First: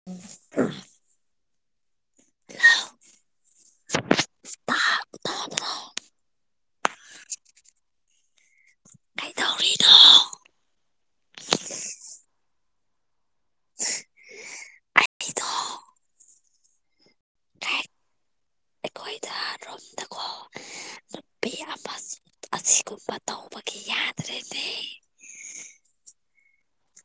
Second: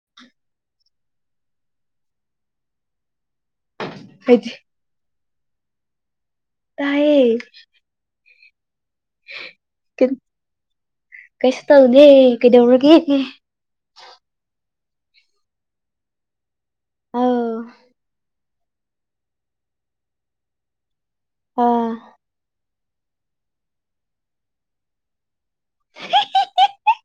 [unintelligible] ꯍꯥꯏꯗꯤ ꯇꯥꯕ꯭ꯔꯣ ꯇꯥꯏꯌꯦ ꯀꯩꯗꯧꯔꯤꯅꯣ ꯀꯩꯁꯨ ꯇꯧꯗꯦ ꯀꯩꯗꯧꯔꯒꯦ ꯑꯩꯗꯣ ꯑꯧ ꯍꯦꯛ ꯑꯩꯈꯣꯏꯗ ꯔꯨꯝꯗꯀꯣ ꯅꯨꯄꯤ ꯄꯥ ꯑꯃ ꯑꯁꯤꯒꯨꯝꯕ ꯇꯧꯕꯒꯤ ꯌꯥꯗ꯭ꯔꯦꯅꯦ ꯍꯤ ꯍꯤ ꯍꯤ ꯍꯤ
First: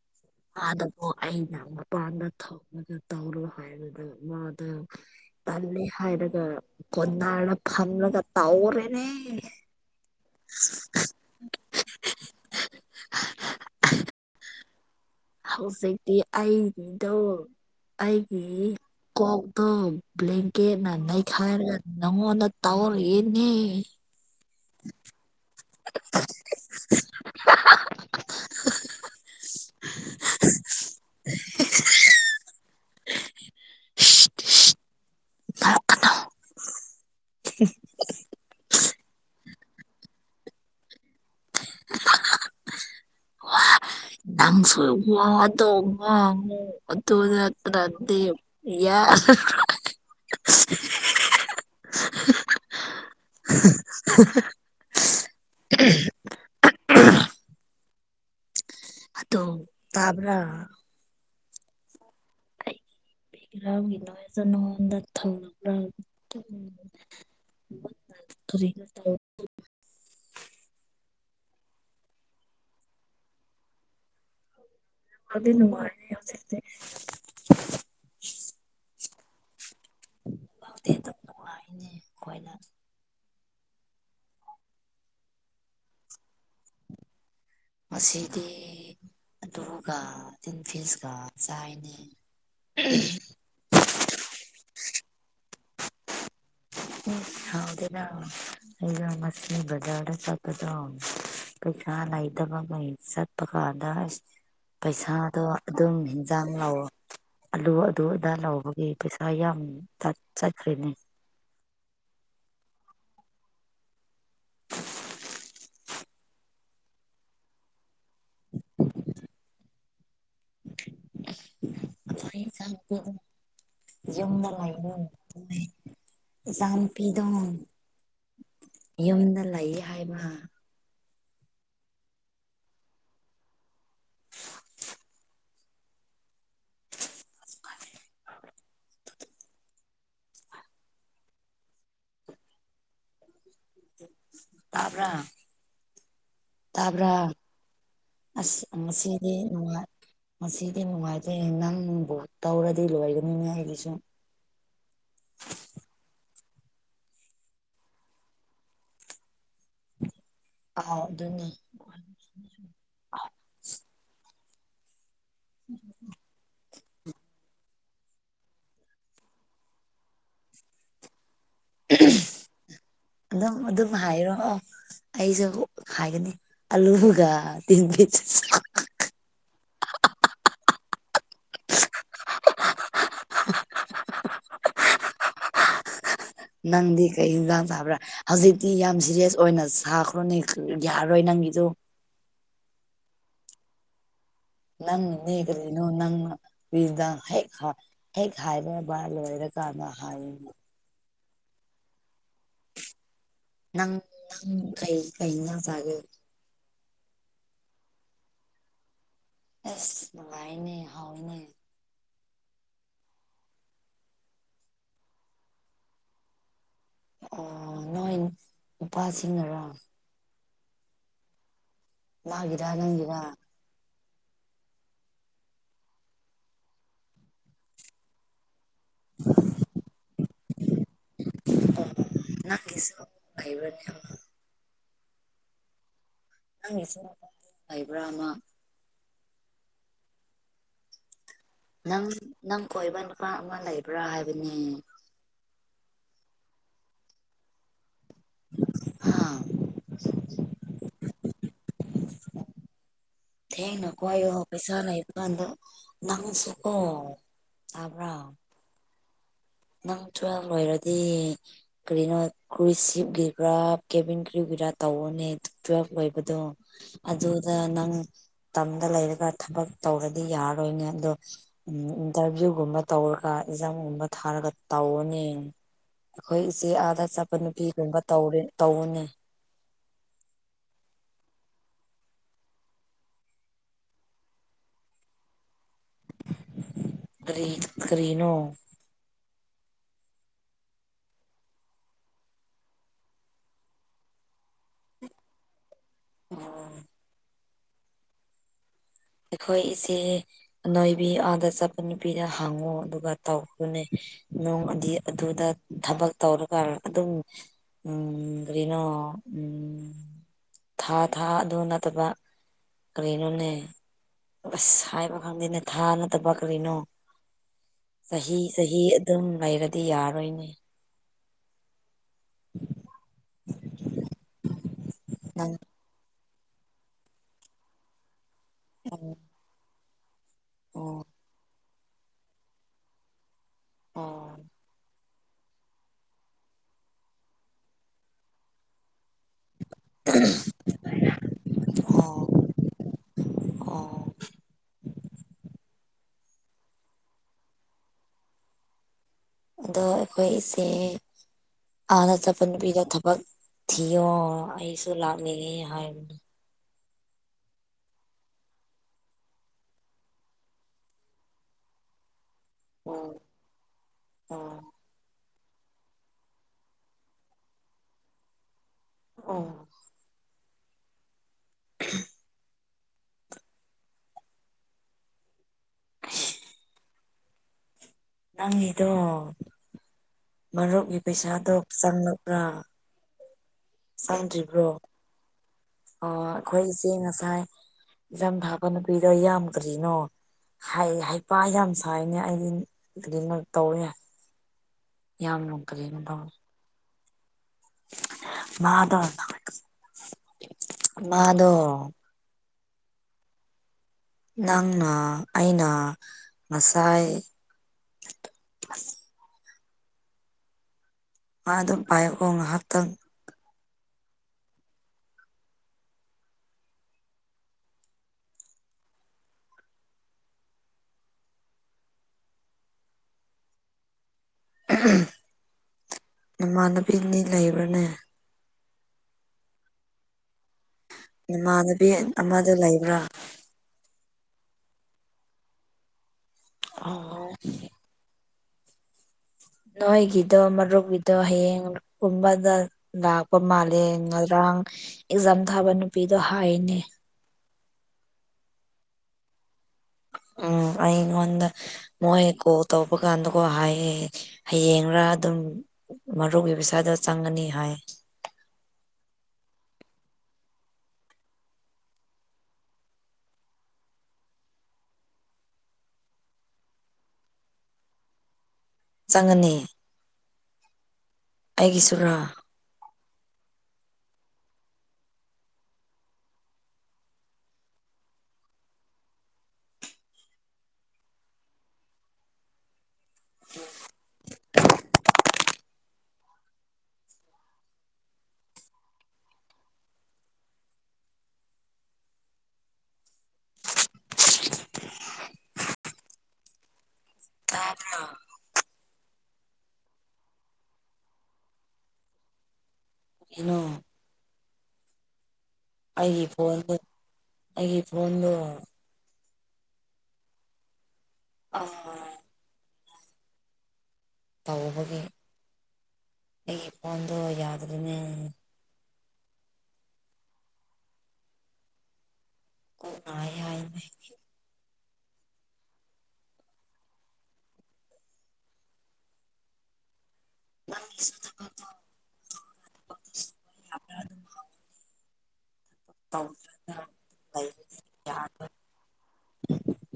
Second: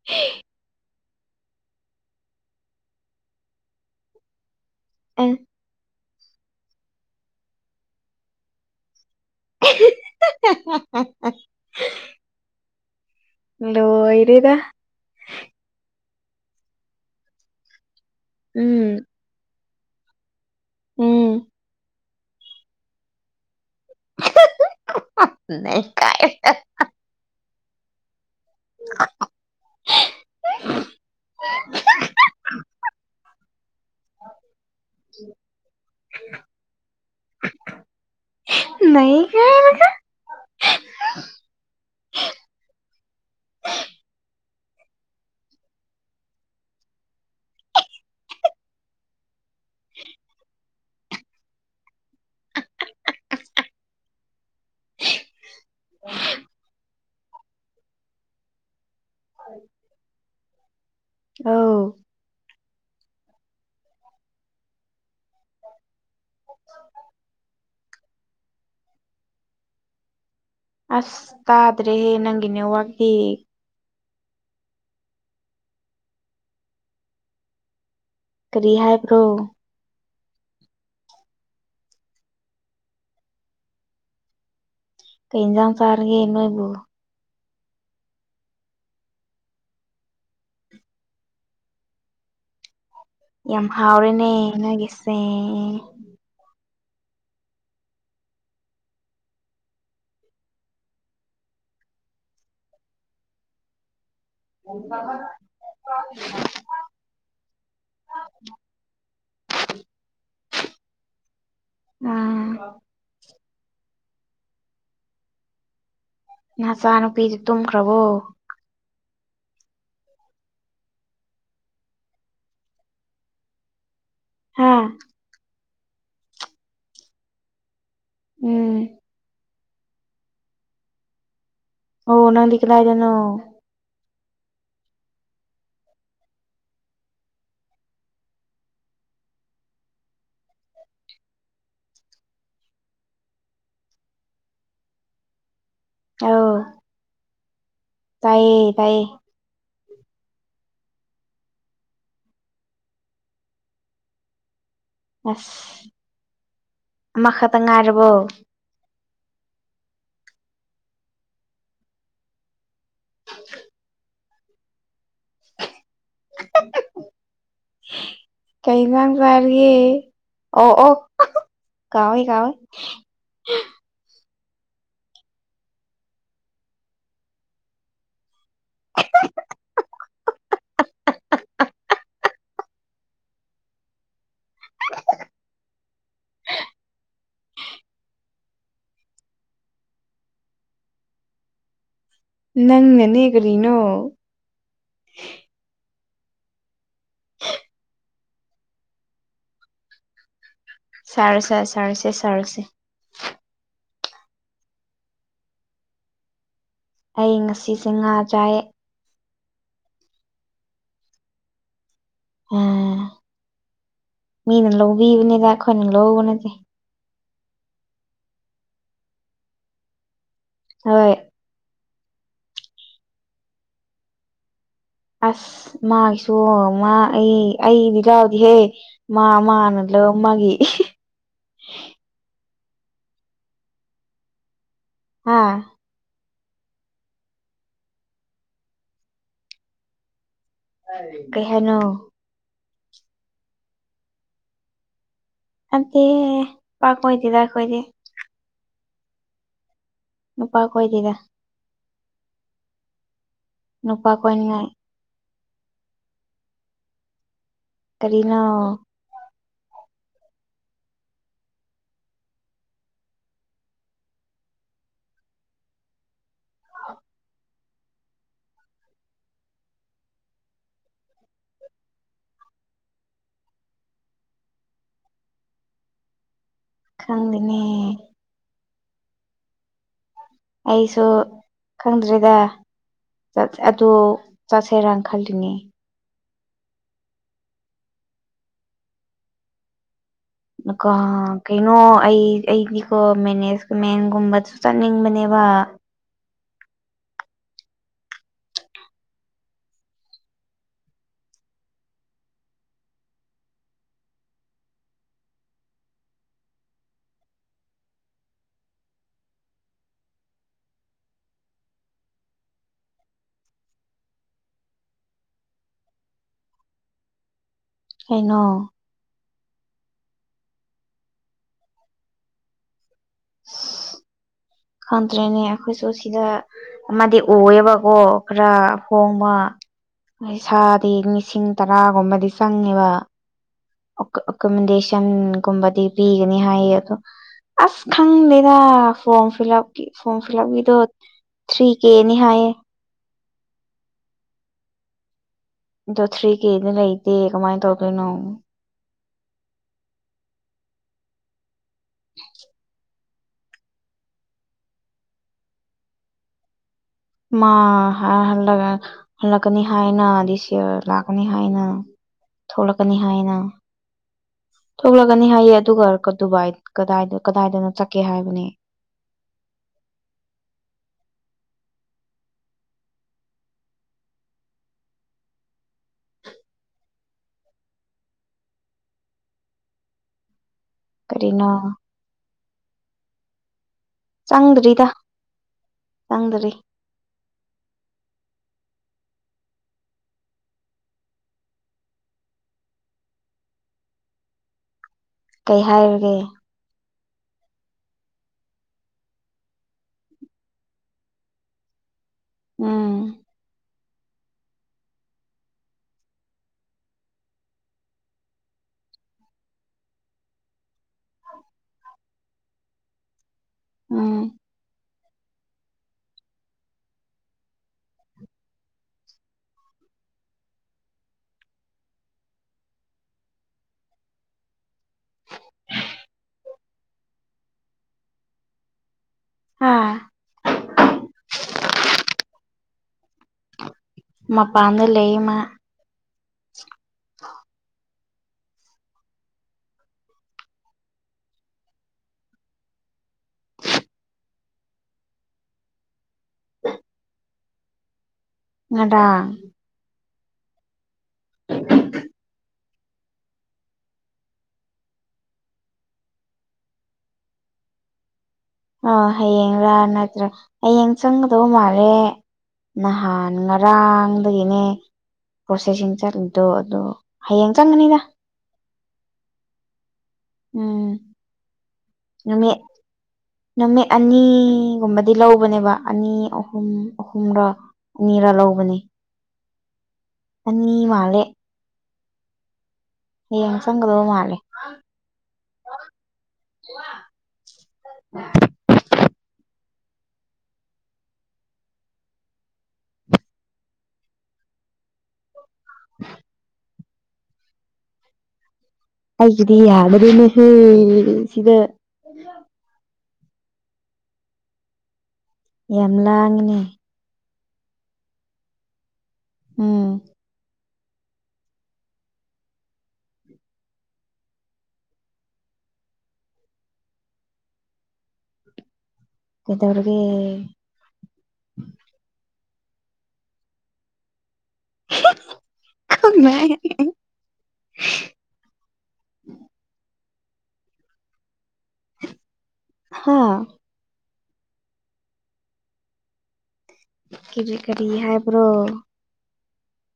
[unintelligible] ꯑꯥꯗꯕꯨ ꯑꯩꯅ ꯃꯄꯥꯟꯗ ꯊꯣꯛꯔꯒ ꯇꯧꯔꯣ ꯍꯥꯏꯕꯗꯣ ꯃꯥꯗꯣ ꯎꯝ ꯇꯜꯂꯤ ꯍꯥꯏꯔꯒ ꯀꯣꯟꯅꯔ ꯐꯝꯂꯒ ꯇꯧꯔꯦꯅꯦ [unintelligible] ꯂꯣꯏꯔꯦꯗ ꯍꯧꯖꯤꯛꯇꯤ ꯑꯩꯒꯤꯗꯣ ꯑꯩꯒꯤ ꯎꯝ ꯀꯣꯛꯇꯣ ꯕ꯭ꯂꯦꯡꯀꯦꯠꯅ ꯎꯝ ꯅꯩꯈꯥꯏꯔꯒ ꯅꯪꯉꯣꯟꯗ ꯇꯧꯔꯛꯑꯦꯅꯦ [unintelligible] [inaudible] [unintelligible] [unintelligible] [unintelligible] [inaudible] ꯅꯣꯛꯀꯅꯣ [unintelligible] ꯅꯩꯒꯦ ꯍꯥꯏꯔꯒ [unintelligible] ꯅꯪꯁꯨ ꯋꯥꯗꯣ ꯉꯥꯡꯉꯣ ꯑꯗꯨ ꯅꯠꯇ꯭ꯔꯗꯤ ꯌꯥꯔꯔꯣꯏ [unintelligible] [unintelligible] [unintelligible] ꯑꯗꯣ ꯇꯥꯕ꯭ꯔꯥ ꯑꯧ ꯑꯩ ꯒ꯭ꯔꯥꯎꯟꯒꯤ ꯅꯣꯏꯗ ꯅꯪꯉꯣꯟꯗ ꯊꯧ [unintelligible] [unintelligible] ꯑꯁ ꯇꯥꯗ꯭ꯔꯦꯍꯦ ꯅꯪꯒꯤ ꯅꯦꯠꯋꯥꯛꯗꯤ ꯑꯗꯨ ꯅꯨꯡꯉꯥꯏꯔꯦ ꯍꯧꯖꯤꯛꯇꯤ ꯀꯔꯤ ꯍꯥꯏꯕ꯭ꯔꯣ ꯍꯧꯗꯤ ꯑꯗꯨꯝ ꯅꯨꯡꯉꯥꯏꯅꯤ ꯑꯈꯣꯏꯅ ꯀꯩ ꯏꯟꯖꯥꯡ ꯆꯥꯔꯒꯦ ꯅꯣꯏꯕꯨ ꯉꯁꯤꯗꯤ ꯑꯗꯨꯒ ꯇꯤꯟ ꯐꯤꯁꯀ ꯆꯥꯏꯅꯦ ꯌꯥꯝ ꯍꯥꯎꯔꯦꯅꯦ ꯅꯣꯏꯒꯤꯁꯦ ꯎ ꯍꯗꯅ ꯑꯩꯗꯣ ꯉꯁꯥ ꯕꯖꯥꯔꯗ ꯆꯠꯄꯗꯣ ꯄꯩꯁꯥ ꯂꯩꯇꯕꯒꯤ ꯆꯠꯄ ꯀꯥꯟꯗ ꯑꯁ ꯄꯩꯁꯥꯗꯣ ꯑꯗꯨꯝ ꯏꯟꯖꯥꯡ ꯂꯧꯔꯣ ꯑꯂꯨ ꯑꯗꯨ ꯑꯗꯥ ꯂꯧꯕꯒꯤ ꯄꯩꯁꯥ ꯌꯥꯝ ꯆꯠꯈ꯭ꯔꯤꯅꯦ ꯑꯥ ꯅꯆꯥ ꯅꯨꯄꯤꯗꯤ ꯇꯨꯝꯈ꯭ꯔꯕꯣ [unintelligible] ꯈꯣꯏ ꯏꯆꯥꯅꯨꯄꯥ ꯌꯨꯝꯗ ꯍꯥ ꯂꯩꯥꯏ ꯏꯆꯥ ꯅꯨꯄꯤꯗꯣ ꯎꯝ ꯌꯨꯝꯗ ꯂꯩꯌꯦ ꯍꯥꯏꯕ ꯑꯣ ꯅꯪꯗꯤ ꯀꯗꯥꯏꯗꯅꯣ [unintelligible] ꯇꯥꯕ꯭ꯔ ꯑꯧ ꯇꯥꯕ꯭ꯔ ꯇꯥꯏꯌꯦ ꯑꯁ ꯇꯥꯏꯌꯦ ꯃꯁꯤꯗꯤ ꯅꯨꯡꯉꯥꯏ ꯉꯁꯤꯗꯤ ꯅꯨꯡꯉꯥꯏꯖꯩ ꯅꯪꯕꯨ ꯇꯧꯔꯗꯤ ꯂꯣꯏꯒꯅꯤꯅꯦ ꯑꯩꯒꯤꯁꯨ ꯑꯁ ꯑꯃꯈꯛꯇꯪ ꯉꯥꯏꯔꯕꯣ ꯑꯥꯍꯥꯎꯕꯗꯨꯅꯤ [inaudible] [unintelligible] ꯀꯩ ꯏꯟꯁꯥꯡ ꯆꯥꯔꯤꯒꯦ ꯑꯣ ꯑꯣ ꯀꯥꯎꯏ ꯀꯥꯎꯏ ꯑꯗꯨꯝ ꯑꯗꯨꯝ ꯍꯥꯏꯔꯛꯑꯣ ꯑꯩꯁꯨ ꯍꯥꯏꯒꯅꯤ ꯑꯂꯨꯗꯨꯒ ꯇꯤꯟ ꯐꯤꯁ [unintelligible] [unintelligible] ꯅꯪꯗꯤ ꯀꯩ ꯏꯟꯁꯥꯡ ꯆꯥꯕ꯭ꯔ ꯍꯧꯖꯤꯛꯇꯤ ꯌꯥꯝ ꯁꯤꯔꯤꯌꯁ ꯑꯣꯏꯅ ꯁꯥꯈ꯭ꯔꯣꯅꯦ ꯌꯥꯔꯔꯣꯏ ꯅꯪꯒꯤꯗꯣ ꯅꯪꯅꯅꯦ ꯀꯔꯤꯅꯣ ꯅꯪꯅꯅꯦ ꯀꯔꯤꯅꯣ ꯅꯪꯅ [unintelligible] ꯍꯦꯛ ꯍꯥꯏꯔꯕ ꯂꯣꯏꯔꯀꯥꯟꯗ ꯍꯥꯏꯕꯕꯨ ꯁꯥꯔꯁꯦ ꯁꯥꯔꯁꯤ ꯁꯥꯔꯁꯤ ꯅꯪ ꯅꯪ ꯀꯩ ꯀꯩ ꯏꯟꯖꯥꯡ ꯆꯥꯒꯦ ꯑꯩ ꯉꯁꯤꯁꯦ ꯉꯥ ꯆꯥꯏ ꯑꯁ ꯅꯨꯡꯉꯥꯏꯅꯦ ꯍꯥꯎꯏꯅꯦ ꯑ ꯃꯤꯅ ꯂꯧꯕꯤꯕꯅꯤꯕ ꯑꯩꯈꯣꯏꯅ ꯂꯧꯕ ꯅꯠꯇꯦ ꯑꯣ ꯅꯣꯏ ꯅꯨꯄꯥꯁꯤꯡꯅꯔꯥ ꯍꯣꯏ ꯃꯥꯒꯤꯔꯥ ꯅꯪꯒꯤꯔꯥ ꯑꯁ ꯃꯥꯒꯤꯁꯨ ꯃꯥ ꯑꯩ ꯑꯩꯗꯤ ꯌꯥꯎꯗꯤꯍꯦ ꯃꯥ ꯃꯥꯅ ꯂꯧ ꯃꯥꯒꯤ [unintelligible] ꯍꯥꯥ ꯅꯪꯒꯤꯁꯨ ꯂꯩꯕ꯭ꯔꯥ ꯑꯃ ꯀꯩ ꯍꯥꯏꯅꯣ ꯅꯪ ꯅꯪ ꯀꯣꯏꯕ ꯅꯨꯄꯥ ꯑꯃ ꯂꯩꯕ꯭ꯔꯥ ꯍꯥꯏꯕꯅꯦ꯫ [unintelligible] ꯅꯨꯄꯥ ꯀꯣꯏꯗꯦꯗꯥ ꯑꯩꯈꯣꯏꯗꯤ ꯍꯥꯥ ꯅꯨꯄꯥ ꯀꯣꯏꯗꯦꯗ ꯊꯦꯡꯡꯅ ꯅꯨꯄꯥ ꯀꯣꯏꯌꯣ ꯀꯣꯏꯅꯤꯡꯉꯥꯏ ꯄꯩꯁꯥ ꯂꯩꯕꯀꯥꯟ ꯅꯪꯁꯨꯀꯣ ꯇꯥꯕ꯭ꯔꯥ ꯀꯔꯤꯅꯣ ꯅꯪ ꯇꯨꯋꯦꯜꯕ ꯂꯣꯏꯔꯗꯤ ꯀꯔꯤꯅꯣ ꯀꯨꯁꯤꯞꯒꯤꯒꯔꯥ ꯀꯦꯚꯤꯟ ꯀ꯭ꯔꯨꯒꯤꯔꯥ ꯇꯧꯑꯣꯅꯦ ꯇꯨꯋꯦꯜꯐ ꯂꯣꯏꯕꯗꯣ ꯑꯗꯨꯗ ꯅꯪ ꯇꯝꯗ ꯂꯩꯔꯒ ꯊꯕꯛ ꯇꯧꯔꯗꯤ ꯌꯥꯔꯔꯣꯏꯅꯦ ꯑꯗꯣ ꯎꯝ ꯏꯟꯇꯔꯚꯤꯌꯨꯒꯨꯝꯕ ꯇꯧꯔꯒ ꯑꯦꯛꯖꯥꯝꯒꯨꯝꯕ ꯊꯥꯔꯒ ꯇꯧꯑꯣꯅꯦ ꯑꯩꯈꯣꯏ ꯏꯆꯦ ꯑꯥꯗ ꯆꯠꯄ ꯈꯪꯗꯦꯅꯦ ꯅꯨꯄꯤꯒꯨꯝꯕ ꯇꯧꯔꯦ ꯇꯧꯅꯤ ꯑꯩꯁꯨ ꯈꯪꯗ꯭꯭ꯔꯔꯤꯗ ꯑꯗꯨꯗ ꯆꯠꯁꯦꯔꯥꯟꯅ ꯈꯜꯂꯤꯅꯦ ꯀꯔꯤꯅꯣ ꯀꯣ ꯀꯩꯅꯣ ꯑꯩ ꯑꯩꯗꯤꯀꯣ ꯃꯦꯅꯦꯖꯃꯦꯟꯒꯨꯝꯕꯁꯨ ꯆꯠꯅꯤꯡꯕꯅꯦꯕ ꯑꯣ ꯑꯩꯈꯣꯏ ꯏꯆꯦ ꯅꯅꯣꯏꯕꯤ ꯑꯥꯗ ꯆꯠꯄ ꯅꯨꯄꯤꯗ ꯍꯥꯡꯉꯨ ꯑꯗꯨꯒ ꯇꯧꯈꯅꯦ ꯅꯣꯡ ꯑꯗꯤ ꯑꯗꯨꯗ ꯊꯕꯛ ꯇꯧꯔꯒ ꯑꯗꯨꯝ ꯎꯝ ꯀꯔꯤꯅꯣ ꯎꯝ ꯊꯥ ꯊꯥ ꯑꯗꯨ ꯅꯠꯇꯕ ꯀꯅꯅꯦ ꯑꯁ ꯍꯥꯏꯕ ꯈꯪꯗꯦꯅꯦ ꯊꯥꯅꯠꯇ ꯄꯛꯈ꯭ꯔꯤꯅꯣ ꯆꯍꯤ ꯀꯩꯅꯣ ꯆꯍꯤ ꯑꯗꯨꯝ ꯂꯩꯔꯗꯤ ꯌꯥꯔꯣꯏꯅꯦ ꯈꯪꯗ꯭ꯔꯦꯅꯦ ꯅꯪ ꯑꯩꯈꯣꯏꯁꯨ ꯁꯤꯗ ꯑꯃꯗꯤ ꯑꯣꯏꯌꯦꯕꯀꯣ ꯈꯔ ꯎꯝ ꯍꯣꯡꯕ ꯏꯁꯥꯗꯤ ꯑꯣ ꯂꯤꯁꯤꯡ ꯇꯔꯥꯒꯨꯝꯕꯗꯤ ꯆꯪꯉꯦꯕ ꯑꯣ ꯑꯣꯀ ꯃ ꯒꯨꯝꯕꯗꯤ ꯄꯤꯒꯅꯤ ꯍꯥꯏꯌꯦ ꯑꯗꯣ ꯑꯁ ꯈꯪꯗꯦꯗ form fill up form fill ꯑꯞꯀꯤꯗꯣ ꯊ꯭ꯔꯤ ꯀꯦꯅꯤ ꯑꯣ ꯍꯥꯏꯌꯦ ꯑꯣ ꯑꯗꯣ ꯊ꯭ꯔꯤ ꯀꯦꯗ ꯂꯩꯇꯦ ꯀꯃꯥꯏꯅ ꯇꯧꯗꯣꯏꯅꯣ ꯑꯗꯣ ꯑꯩꯈꯣꯏ ꯏꯁꯦ ꯍꯥꯟꯅ ꯆꯄ ꯅꯨꯕꯤꯗ ꯊꯕꯛ ꯊꯤꯌꯣ ꯑꯩꯁꯨ ꯂꯥꯛꯅꯤꯡꯉꯦ ꯍꯥꯏꯕꯗ ꯃꯥ ꯍꯜꯂꯒ ꯍꯜꯂꯛꯀꯅꯤ ꯍꯥꯏꯅ ꯗꯤꯁ ꯌꯔ ꯂꯥꯛꯀꯅꯤ ꯍꯥꯏꯅ ꯊꯣꯛꯂꯛꯀꯅꯤ ꯎꯝ ꯍꯥꯏꯅ ꯎꯝ ꯊꯣꯛꯂꯒꯅꯤ ꯍꯥꯏꯌꯦ ꯑꯗꯨꯒ ꯗꯨꯕꯥꯏ ꯀꯗꯥꯏꯗ ꯀꯗꯥꯏꯗꯅ ꯆꯠꯀꯦ ꯍꯥꯏꯕꯅꯦ ꯑꯣ ꯅꯪꯒꯤꯗꯣ ꯃꯔꯨꯞꯀꯤ ꯀꯔꯤꯅꯣ ꯄꯩꯁꯥꯗꯣ ꯆꯪꯂꯛꯄ꯭ꯔꯥ ꯆꯪꯗ꯭ꯔꯤꯕ꯭ꯔꯣ ꯆꯪꯗ꯭ꯔꯤꯗ ꯆꯪꯗ꯭ꯔꯤ ꯑꯩꯈꯣꯏꯁꯦ ꯉꯁꯥꯏ ꯏ ꯊꯥꯛꯀ ꯅꯨꯄꯤꯗꯣ ꯌꯥꯝꯗ꯭ꯔꯤꯅꯣ ꯍꯥꯏ ꯍꯩꯄꯥ ꯌꯥꯝ ꯁꯥꯏꯅꯦ ꯑꯩꯗꯤ ꯑꯗꯨꯗꯤꯃꯛ ꯇꯧꯋꯦ ꯌꯥꯝ ꯀꯩ ꯉꯅꯨꯡ ꯀ꯭ꯔꯦꯅꯗꯣ ꯍꯥꯏꯔꯒꯦ ꯃꯥꯗꯣꯟ ꯃꯥꯗꯣ ꯎꯝ ꯅꯪꯅ ꯑꯩꯅ ꯉꯁꯥꯏ ꯃꯥ ꯑꯗꯨꯝ ꯄꯥꯏꯌꯛꯑꯣꯣ ꯉꯥꯏꯍꯥꯛꯇꯪ ꯎꯝ ꯏꯃꯥꯟꯅꯕꯤꯅꯤ ꯂꯩꯕ꯭ꯔꯅꯦ ꯍꯥꯥ ꯏꯃꯥꯟꯅꯕꯤ ꯑꯃꯗ ꯂꯩꯕ꯭ꯔꯥ ꯃ ꯄꯥꯟꯝꯗ ꯂꯩꯃ ꯑꯣ ꯅꯣꯏꯒꯗꯣ ꯃꯔꯒꯗꯣ ꯍꯌꯦꯡ ꯀꯨꯝꯕꯗ ꯂꯥꯛꯄ ꯃꯥꯜꯂꯦ ꯉꯔꯥꯡ ꯑꯦꯛꯖꯥꯝ ꯊꯥꯕ ꯅꯨꯄꯤꯗꯣ ꯍꯥꯏꯅꯦ ꯉꯗꯥ ꯎꯝ ꯑꯩꯩꯉꯣꯟꯗ ꯃꯣꯏ ꯀꯣꯜ ꯇꯧꯕꯀꯥꯟꯗꯀꯣ ꯍꯥꯏꯌꯦ ꯍꯌꯦꯡꯔꯥ ꯑꯗꯨꯝ ꯃꯔꯨꯞꯒꯤ ꯄꯩꯁꯥꯗꯣ ꯆꯪꯉꯅꯤ ꯍꯥꯏ ꯑꯣ ꯍꯌꯦꯡꯔꯥ ꯅꯠꯇ꯭ꯔꯥ ꯍꯌꯦꯡ ꯆꯪꯒꯗꯧ ꯃꯥꯜꯂꯦ ꯅꯍꯥꯟ ꯉꯔꯥꯡꯗꯒꯤꯅꯦ ꯄ꯭ꯔꯣꯁꯦꯁꯁꯤꯡ ꯆꯠꯂꯤꯗꯣ ꯑꯗꯣ ꯍꯌꯦꯡ ꯆꯪꯒꯅꯤꯗ ꯆꯪꯒꯅꯤ ꯎꯝ ꯑꯩꯒꯤꯁꯨꯨꯔꯣ ꯅꯨꯃꯤꯠ ꯅꯨꯃꯤꯠ ꯑꯅꯤꯒꯨꯝꯕꯗꯤ ꯂꯧꯕꯅꯦꯕ ꯑꯅꯤ ꯑꯍꯨꯝ ꯑꯍꯨꯝꯔꯣ ꯑꯅꯤꯔꯥ ꯂꯧꯕꯅꯦ ꯑꯅꯤ ꯃꯥꯜꯂꯦ ꯍꯌꯦꯡ ꯆꯪꯒꯗꯕ ꯃꯥꯜꯂꯦ [unintelligible] [unintelligible] ꯇꯥꯕ꯭ꯔꯣ ꯑꯩꯒꯤꯗꯤ ꯌꯥꯒꯗꯦꯅꯦꯍꯦ ꯁꯤꯗꯥ ꯅꯣ ꯌꯥꯝ ꯑꯩꯒꯤ ꯂꯥꯡꯉꯤꯅꯦ ꯐꯣꯟꯗꯣ ꯑꯩꯒꯤ ꯐꯣꯟꯗꯣ ꯎꯝ ꯑꯥ ꯇꯧꯔꯨꯕꯒꯤ ꯑꯩꯒꯤ ꯐꯣꯟꯗꯣ ꯌꯥꯗ꯭ꯔꯦꯅꯦ ꯀꯩꯗꯧꯔꯒꯦ ꯀꯣꯛ ꯅꯥꯏ ꯍꯥꯏꯕꯅꯦ [unintelligible] [unintelligible] ꯍꯥꯥ [unintelligible] ꯀꯦꯖꯤ ꯂꯩꯕꯅꯤ ꯀꯔꯤ ꯍꯥꯏꯕ꯭ꯔꯣ ꯌꯥꯔꯣꯏ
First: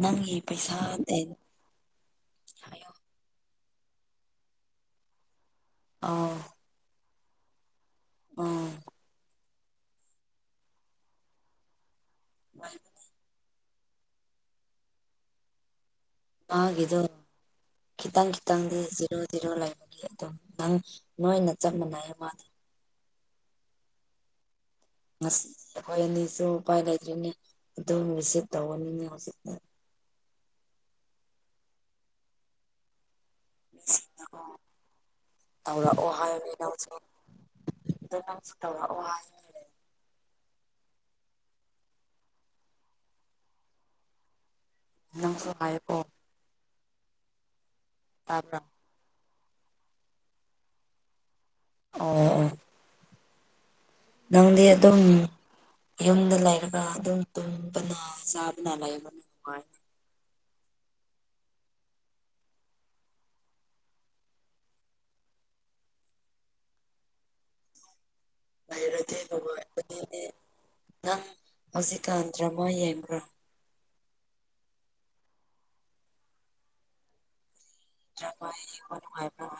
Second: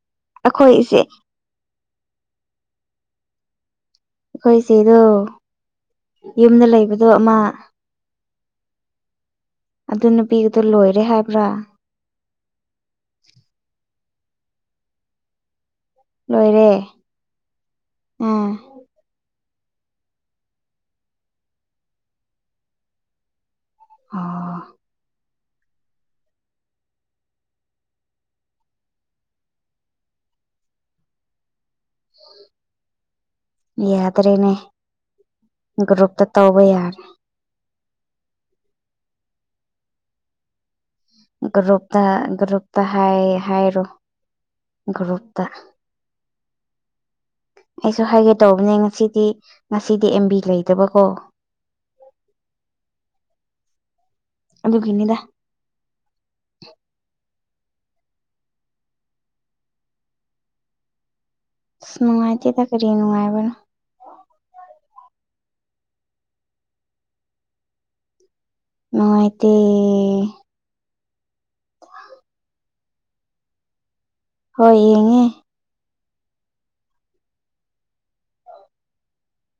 ꯅꯪꯒꯤ ꯑꯩꯈꯣꯏ ꯄꯩꯁꯥ ꯏꯆꯦ [unintelligible] ꯍꯥꯏꯌꯣ ꯑꯩꯈꯣꯏ ꯏꯁꯦꯗꯣ ꯌꯨꯝꯗ ꯂꯩꯕꯗꯣ ꯑꯃ ꯑꯣ ꯑꯗꯨ ꯅꯨꯄꯤꯒꯗꯣ ꯂꯣꯏꯔꯦ ꯍꯥꯏꯕ꯭ꯔꯥ [unintelligible] ꯂꯣꯏꯔꯦ ꯃꯥꯒꯤꯗꯣ ꯈꯤꯇꯪ ꯑꯥ ꯈꯤꯇꯪꯗꯤ [unintelligible] [unintelligible] ꯂꯩꯕꯒꯤ ꯑꯗꯨꯝ ꯅꯪ ꯅꯣꯏꯅ ꯆꯞ ꯃꯥꯟꯅꯩ [unintelligible] ꯑꯣ ꯑꯁ ꯑꯩꯈꯣꯏ ꯑꯅꯤꯁꯨ ꯎꯄꯥꯏ ꯂꯩꯇ꯭ꯔꯤꯅꯦ ꯑꯗꯨꯝ ꯔꯤꯁꯤꯞ ꯇꯧꯒꯅꯤꯅꯦ ꯍꯧꯖꯤꯛꯇꯥ ꯃꯤꯁꯤꯡꯗꯀꯣ ꯌꯥꯗ꯭ꯔꯦꯅꯦ ꯇꯧꯔꯛꯑꯣ ꯒ꯭ꯔꯨꯞꯇ ꯇꯧꯕ ꯌꯥꯔꯦ ꯍꯤꯏꯒꯗꯧꯁꯨ ꯑꯗꯨ ꯅꯪꯁꯨ ꯇꯧꯔꯛꯑꯣ ꯍꯥꯏꯌꯨ ꯒꯨꯔꯨꯞꯇ ꯒꯨꯔꯨꯞꯇ ꯍꯥꯏ ꯍꯥꯏꯔꯣ ꯒ꯭ꯔꯨꯞꯇ ꯅꯪꯁꯨ ꯍꯥꯏꯀꯣ ꯑꯩꯁꯨ ꯍꯥꯏꯒꯦ ꯇꯥꯕ꯭ꯔꯥ ꯇꯧꯕꯅꯦ ꯉꯁꯤꯗꯤ ꯉꯁꯤꯗꯤ ꯑꯦꯝ ꯕꯤ ꯂꯩꯇꯕꯀꯣ ꯑꯣ ꯑꯣ ꯅꯪꯗ ꯑꯗꯨꯝ ꯑꯗꯨꯒꯤꯅꯤꯗ ꯌꯨꯝꯗ ꯂꯩꯔꯒ ꯑꯗꯨꯝ ꯇꯨꯝꯕꯅ ꯆꯥꯕꯅ ꯂꯩꯕꯅ ꯅꯨꯡꯉꯥꯏ ꯅꯨꯡꯉꯥꯏꯇꯦꯗ ꯀꯔꯤ ꯅꯨꯡꯉꯥꯏꯕꯔꯥ ꯂꯩꯔꯗꯤ ꯅꯨꯡꯉꯥꯏꯇꯦ ꯅꯨꯡꯉꯥꯏꯕꯅꯤꯅꯦ ꯅꯪ ꯍꯧꯖꯤꯛꯀꯥꯟ ꯗ꯭ꯔꯥꯃ ꯌꯦꯡꯕ꯭ꯔꯥ ꯍꯣꯏ ꯌꯦꯡꯉꯦ ꯗ꯭ꯔꯥꯃꯥ ꯌꯦꯡꯕ ꯅꯨꯡꯉꯥꯏꯕꯔꯥ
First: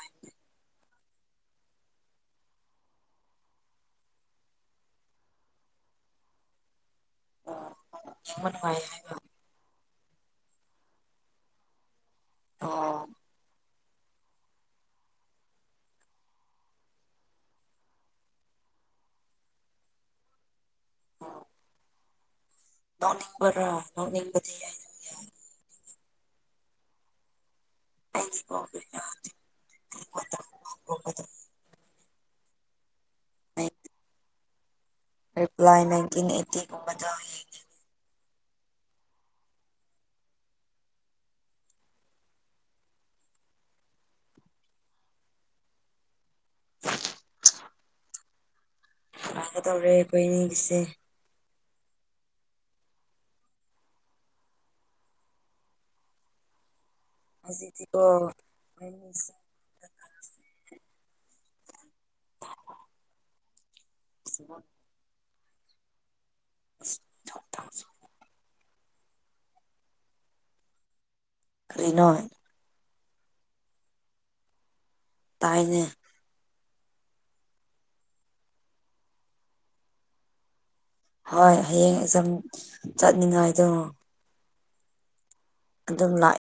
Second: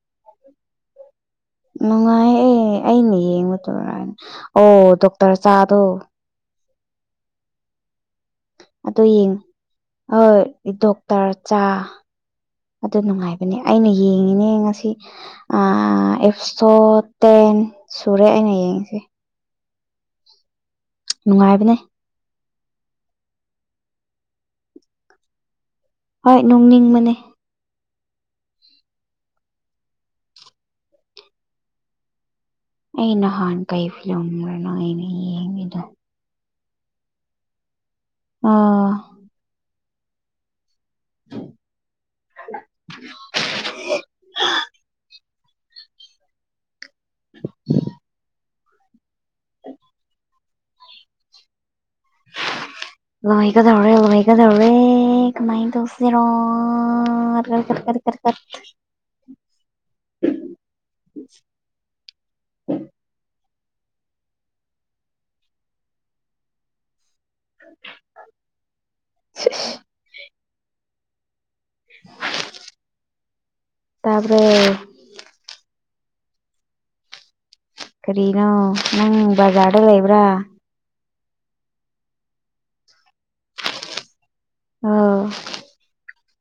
ꯅꯨꯡꯉꯥꯏ ꯑꯦ ꯑꯩꯅ ꯌꯦꯡꯕꯗꯨꯔꯟ ꯑꯣ ꯗꯣꯛꯇꯔ ꯆꯥꯗꯣ ꯌꯦꯡꯕꯥ ꯅꯨꯉꯥꯏ ꯑꯗꯨ ꯌꯦꯡꯉꯨ ꯍꯣꯏ ꯗꯣꯛꯇꯔ ꯆꯥ ꯑꯣ ꯑꯗꯨ ꯅꯨꯡꯉꯥꯏꯕ ꯑꯩꯅ ꯌꯦꯡꯉꯤꯅꯦ ꯉꯁꯤ ꯑꯥ ꯑꯦꯞꯁꯣ ꯇꯦꯟ ꯁꯨꯔꯦ ꯑꯩꯅ ꯌꯦꯡꯉꯤꯁꯦ ꯅꯨꯡꯉꯥꯏꯕꯅꯦ ꯅꯣꯛꯅꯤꯡꯕꯔꯣ ꯅꯣꯛꯅꯤꯡꯕꯗꯤ ꯑꯩ ꯍꯣꯏ ꯅꯣꯛꯅꯤꯡꯕꯅꯦ [unintelligible] ꯑꯩ ꯅꯍꯥꯟ ꯀꯩ ꯐꯤꯂꯝꯔ ꯅꯣꯏꯅꯦ ꯔꯤꯄ꯭ꯂꯥꯏ ꯅꯥꯏꯟꯇꯤꯟ ꯑꯩꯠꯇꯤ ꯒꯨꯝꯕꯗ ꯌꯦ ꯑꯥ [unintelligible] [unintelligible] [unintelligible] ꯒꯗꯧꯔꯦ ꯑꯩꯈꯣꯏ ꯑꯅꯤ ꯒꯤꯁꯦ ꯂꯣꯏꯒꯗꯧꯔꯦ ꯂꯣꯏꯒꯗꯧꯔꯦ ꯀꯃꯥꯏꯅ ꯇꯧꯁꯤꯔꯣ ꯍꯧꯖꯤꯛꯇꯤꯀꯣ [unintelligible] [unintelligible] [unintelligible] [unintelligible] [unintelligible] ꯀꯔꯤꯅꯣ ꯇꯕ꯭ꯔꯣ ꯇꯥꯏꯅꯦ ꯀꯔꯤꯅꯣ ꯅꯪ ꯕꯖꯥꯔꯗ ꯂꯩꯕ꯭ꯔꯥ ꯍꯣꯏ ꯍꯌꯦꯡ ꯑꯦꯛꯖꯝ ꯆꯠꯅꯤꯡꯉꯥꯏꯗꯣ ꯑꯣ ꯑꯗꯨꯝ ꯂꯥꯛ